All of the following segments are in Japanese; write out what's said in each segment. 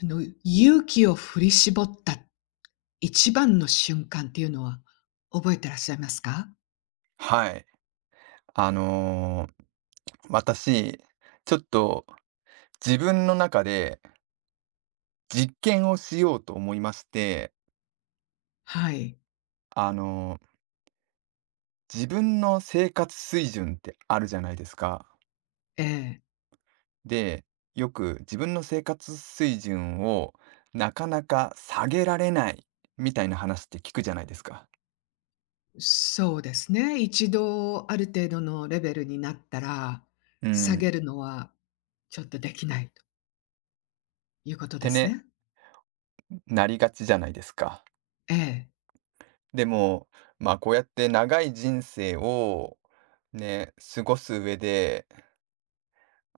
勇気を振り絞った一番の瞬間っていうのは覚えてらっしゃいますか？はい。あのー私、ちょっと自分の中で実験をしようと思いまして、はい、あのー自分の生活水準ってあるじゃないですか。ええ、で、よく自分の生活水準をなかなか下げられないみたいな話って聞くじゃないですか。そうですね。一度ある程度のレベルになったら、う下ん。げっるのはちょっとできないということでてすね、ね。なりがちじゃないですか。ええ、でも、まあこうやって長い人生をね、過ごす上で、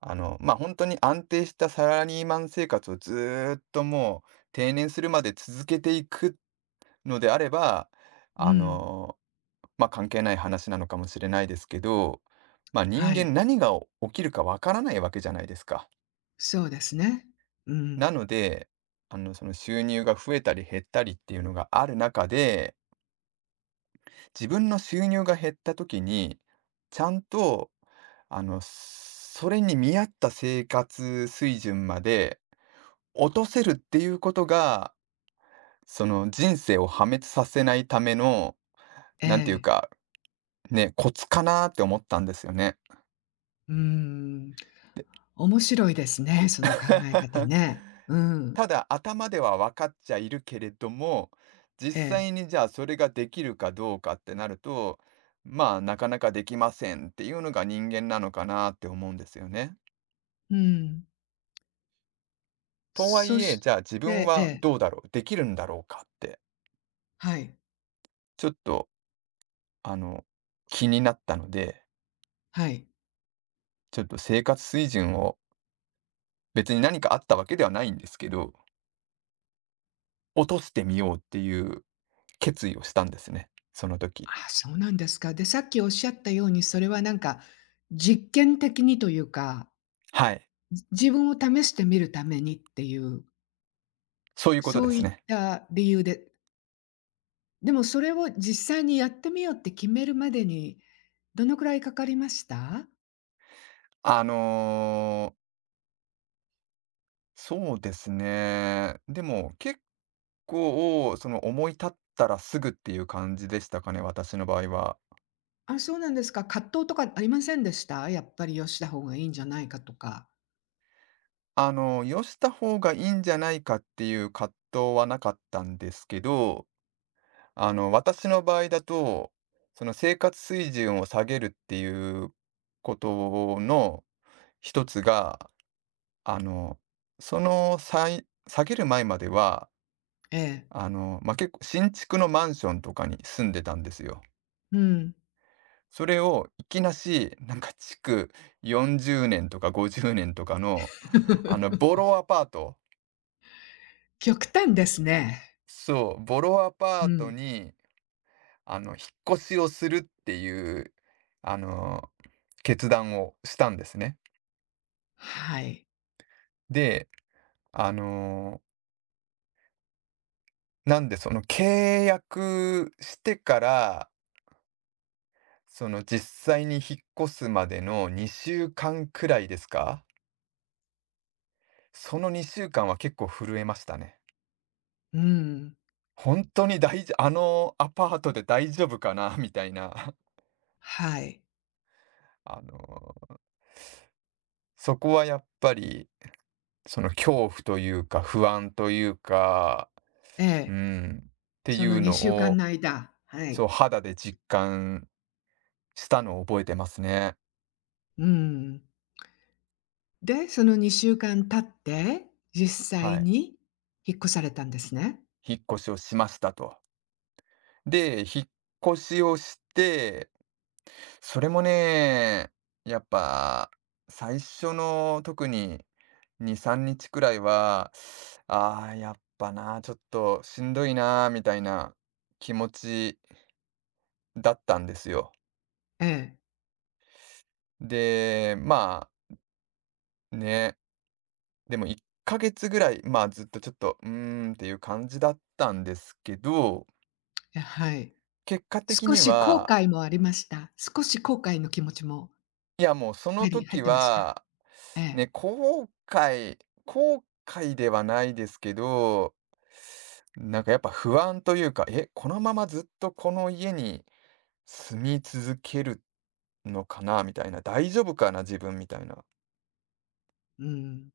まあ、本当に安定したサラリーマン生活をずーっともう定年するまで続けていくのであれば、うあん、の、まあ、関係ない話なのかもしれないですけど、まあ、人はい、間何が起きるかわからないわけじゃないですか。そうですね。うん、なので、その収入が増えたり減ったりっていうのがある中で、自分の収入が減った時に、ちゃんと、それに見合った生活水準まで落とせるっていうことが、その人生を破滅させないための、えなんていうえ、か、ね、コツかなって思ったんですよね。うん。で 面白いですね、その考え方ね。うん、ただ頭では分かっちゃいるけれども、実ええ、際にじゃあそれができるかどうかってなると、まあなかなかできませんっていうのが人間なのかなって思うんですよね。うん。とはそいえ、しじゃあ自分てえはえ。どうだろう、できるんだろうかって、はい、ちょっとあの気になったので、はい。ちょっと生活水準を別に何かあったわけではないんですけど、落としてみようっていう決意をしたんですね、その時。あ、そうなんですか。で、さっきおっしゃったように、それはなんか、実験的にというか、はい、自分を試してみるためにっていう、そういうことそでうすいっね。た理由で、でもそれを実際にやってみようって決めるまでに、どのくらいかかりました？あの、そうですね。でも結構その思い立ったらすぐっていう感じでしたかね、私の場合は。あ、そうなんですか。葛藤とかありませんでした？やっぱりよした方がいいんじゃないかとか。よした方がいいんじゃないかっていう葛藤はなかったんですけど、私の場合だと、その生活水準を下げるっていうことの一つが、あの、その、下げる前までは、ええ、まあ、結構新築のマンションとかに住んでたんですよ。うん。それをいきなし、なんか築40年とか50年とかの、ボロアパート極端ですね。そう、ボロアパうートん。に、引っ越しをするっていう、あの、決断をしたんですね。はい。で、あの、なんでその契約してからその実際に引っ越すまでの2週間くらいですか？その2週間は結構震えましたね。うん。本当に大丈あのアパートで大丈夫かな みたいな、はい。あの、そこはやっぱり、その恐怖というか不安というか、えうえ。ん、っていそのうの2週間を、の間、はそい。う、肌で実感したのを覚えてますね。うん。で、その2週間経って、実は際い。に引っ越されたんですね。引っ越しをしましたと。で、引っ越しをしてそれもね、やっぱ最初の特に2、3日くらいは、ああ、やっぱな、ちょっとしんどいな、みたいな気持ちだったんですよ。ええ。で、まあね、でも1ヶ月ぐらい、まあずっとちょっと、うーんっていう感じだったんですけど、え、はい。結果的少にし後は、悔もありました？少し後悔の気持ちもいやもうそのあり入時ってました？は、ええ。ね、後悔ではないですけど、なんかやっぱ不安というか、え、このままずっとこの家に住み続けるのかなみたいな、大丈夫かな自分みたいなっうん。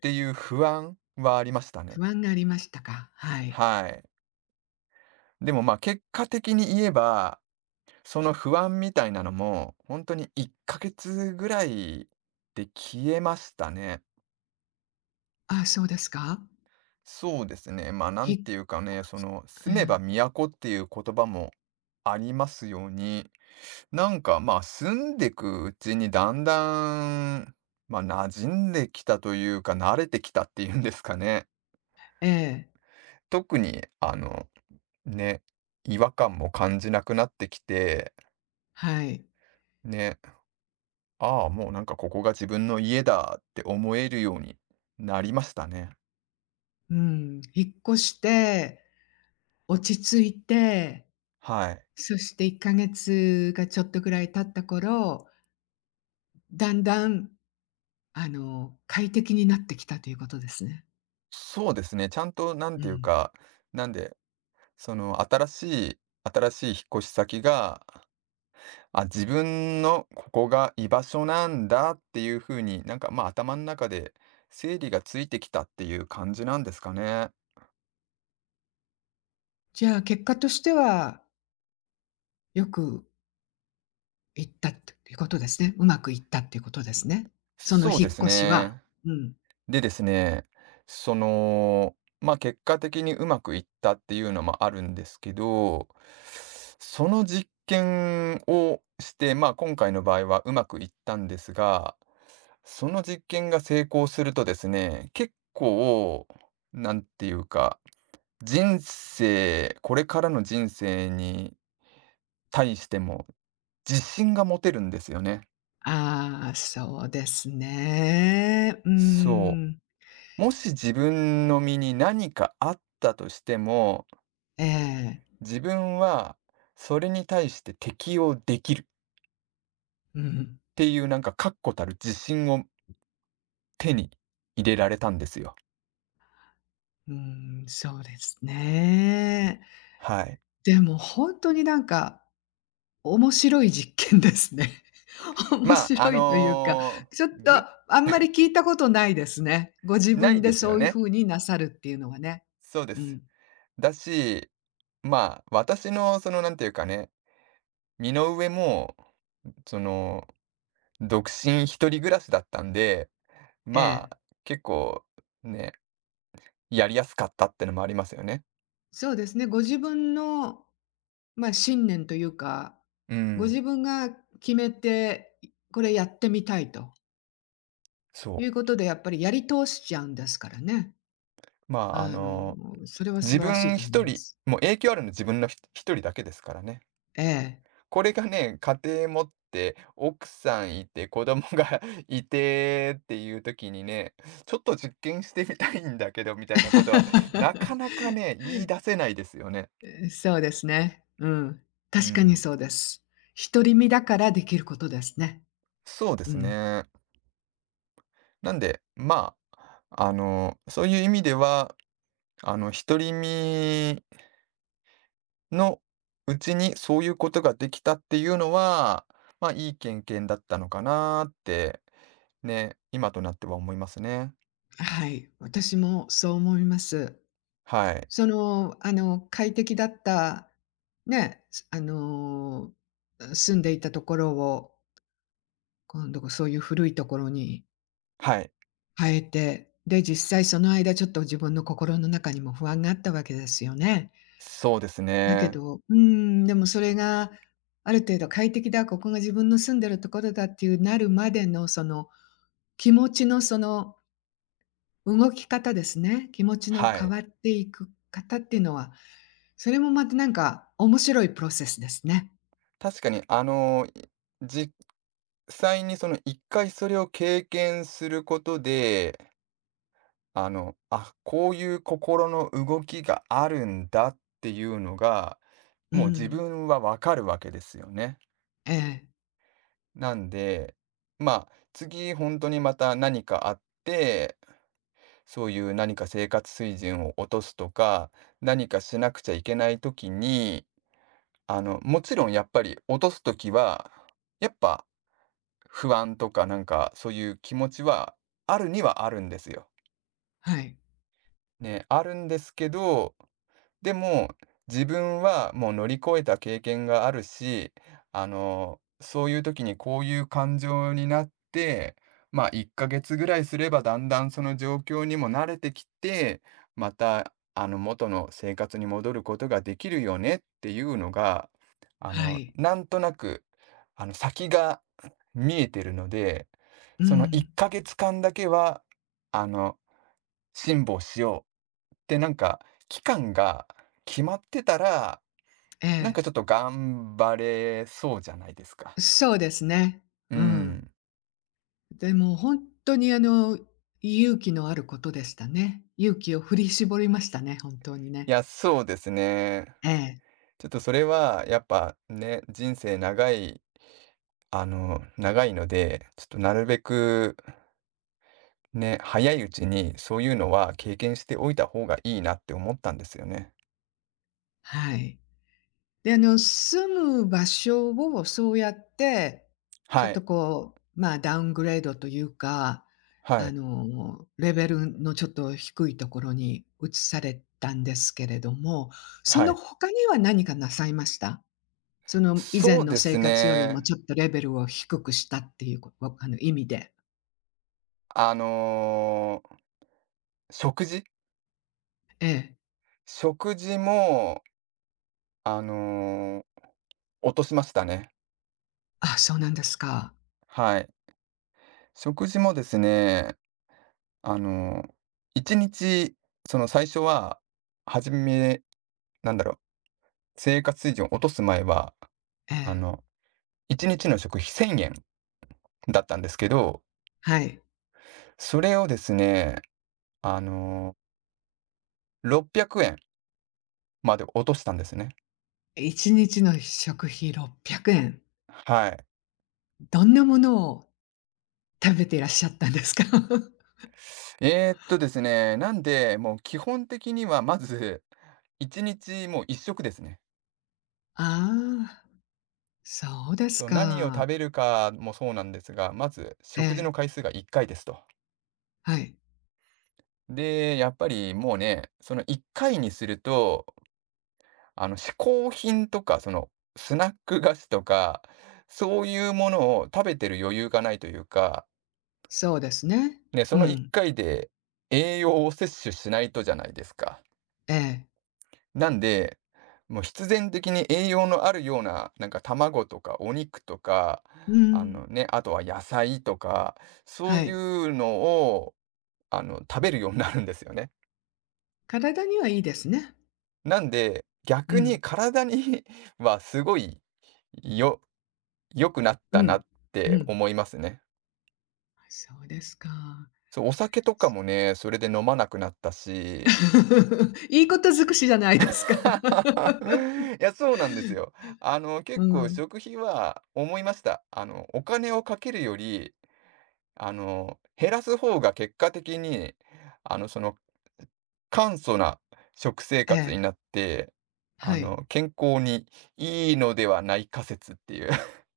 ていう不安はありましたね。不安がありましたか？はい。はい。でもまあ結果的に言えば、その不安みたいなのも本当に1ヶ月ぐらいで消えましたね。あ、そうですか？そうですね。まあなひんっていうかこね、そしのえ住めばえ。都っていう言葉もありますように、なんか、まあ、住んでくうちにだんだん、まあ、馴染んできたというか、慣れてきたっていうんですかね。ええ、特に、ね、違和感も感じなくなってきて、はい。ね、ああ、もうなんかここが自分の家だって思えるようになりましたね。うん。引っ越して、落ち着いてはい。そして1か月がちょっとぐらい経った頃、だんだん、快適になってきたということですね。そうですね。ちゃんと、なんうていうん。か、なんで、その、新しい引っ越し先が、あ、自分のここが居場所なんだっていう風に、なんか、ま、あ頭の中で整理がついてきたっていう感じなんですかね。じゃあ、結果としては、よくいったっていうことですね。うまくいったっていうことですね。そのそうで引すっ越しは。ね。うん。でですね、その、ま、結果的にうまくいったっていうのもあるんですけど、その実験をして、ま、今回の場合はうまくいったんですが、その実験が成功するとですね、結構、なんていうか人生、これからの人生に対しても自信が持てるんですよね。ああ、そうですね。うーそん。う。もし自分の身に何かあったとしても、ええ。自分はそれに対して適応できるっうん。ていうなんか確固たる自信を手に入れられたんですよ。うーん、そうですね。はい。でもほんとになんか面白い実験ですね。面まあ、白いというか、ちょっとぶあんまり聞いたことないですね。ご自な分いでですそよういうね。風になさるっていうのはね。そうでうす。ん。だし、まあ、私のそのなんていうかね、身の上も、その独身一人暮らしだったんで、えまあ、え。結構ね、やりやすかったってのもありますよね。そうですね、ご自分の、まあ、信念というか、うごん、自分が決めて、これやってみたいとそいうこう。とで、やっぱりやり通しちゃうんですからね。まあ、あの、それは素自晴らしい分と思い一ま人、す。もう影響あるの自分のひ一人だけですからね。ええ。これがね、家庭持って、奥さんいて、子供が いてっていう時にね、ちょっと実験してみたいんだけど、みたいなことは、なかなかね、言い出せないですよね。そうですね。うん。う確かにん、そうです。独り身だからできることですね。そうでうすん。ね。なんで、まあ、そういう意味では、独り身のうちにそういうことができたっていうのは、まあ、いい経験だったのかなって、ね、今となっては思いますね。はい。私もそう思います。はい。その、快適だった、ね、すあの、住んでいたところを、今度そういう古いところにはい。変えて、で、実際その間ちょっと自分の心の中にも不安があったわけですよね。そうですだけね。ど、うーん、でもそれがある程度快適だ、ここが自分の住んでるところだっていうなるまでのその、気持ちのその動き方ですね。気持ちのは変い。わっていく方っていうのは、それもまたなんか面白いプロセスですね。確かに、実際にその1回それを経験することで、あ、こういう心の動きがあるんだっていうのが、うもう自ん。分はわかるわけですよね。ええ、なんで、まあ、次本当にまた何かあって、そういう何か生活水準を落とすとか、何かしなくちゃいけない時に、もちろんやっぱり落とす時は、やっぱ不安とかなんかそういう気持ちはあるにはあるんですよ。はい、ね、あるんですけどでも、自分はもう乗り越えた経験があるし、そういう時にこういう感情になって、まあ1ヶ月ぐらいすればだんだんその状況にも慣れてきて、またあの元の生活に戻ることができるよねっていうのが、はい。なんとなく、先が見えてるので、うその1ん、ヶ月間だけは、あの、辛抱しようで、なんか、期間が決まってたら、えなんえ、かちょっと頑張れそうじゃないですか。そうですね。ううん。ん。でも本当に勇気のあることでしたね。勇気を振り絞りましたね、本当にいね。や、そうですね。ええ、ちょっとそれはやっぱね、人生長いあの、長いので、ちょっとなるべくね、早いうちにそういうのは経験しておいた方がいいなって思ったんですよね。はい。で、住む場所をそうやって、ちょっはとい。こう、まあ、ダウングレードというか、はい。レベルのちょっと低いところに移されたんですけれども、そはのい。他には何かなさいました？その、以前そうのです生活よりもね。ちょっとレベルを低くしたっていう、こあの、意味で。あの、食事ええ。食事も、あのー落としましたね。あ、そうなんですか。はい。食事もですね、あの、1日、その最初は、初め、なんだろう、生活水準を落とす前は、えあえ、の、1日の食費1000円だったんですけど、はい。それをですね、あの、600円まで落としたんですね。1日の食費600円。はい。どんなものを食べていらっしゃったんですか？ですね、なんで、もう基本的にはまず、1日もう一食ですね。ああ、そうですそう、何を食か。べるかもそうなんですが、まずえ食事え、の回数が1回ですと。はい。で、やっぱりもうね、その1回にすると、嗜好品とか、その、スナック菓子とか、そういうものを食べてる余裕がないというか、そうですね。ね、そうの1ん、回で栄養を摂取しないとじゃないですか。ええ。なんで、もう必然的に栄養のあるような、なんか卵とかお肉とか、うあん、のね、あとは野菜とか、そうはいい。うのを食べるようになるんですよね。体にはいいですね。なんで、う逆にん、体に はすごいよ良くなっうたなん、っうてん。思いますね。そうですか。そう、お酒とかもね、それで飲まなくなったし。いいこと尽くしじゃないですか。いや、そうなんですよ。あの、う結構ん、食費は思いました。お金をかけるより、減らす方が結果的に、あの、その、簡素な食生え活にえ、なって、はい。健康にいいのではない仮説っていう。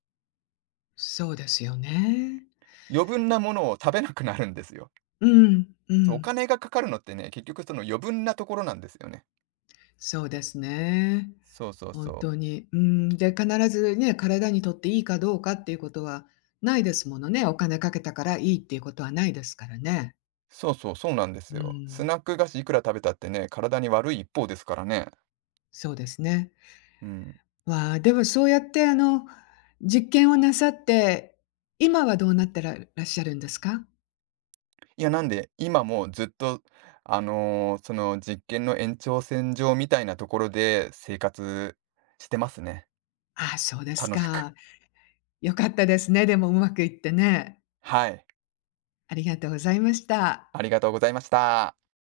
そうですよね。余分なものを食べなくなるんですよ。うん、うそう、おん、金がかかるのってね、結局その余分なところなんですよね。そうですね。そうそう本そ当う。に。うん、で、必ずね、体にとっていいかどうかっていうことはないですものね。お金かけたからいいっていうことはないですからね。そうそう、そうなんですうよ。スん、ナック菓子いくら食べたってね、体に悪い一方ですからね。そうですね。うん。わあ、でもそうやって実験をなさって、今はどうなってららっしゃるんですか？いや、なんで、今もずっと、その実験の延長線上みたいなところで生活してますね。ああ、そうです楽しく。か。良かったですね、でもうまくいってね。はい。ありがとうございました。ありがとうございました。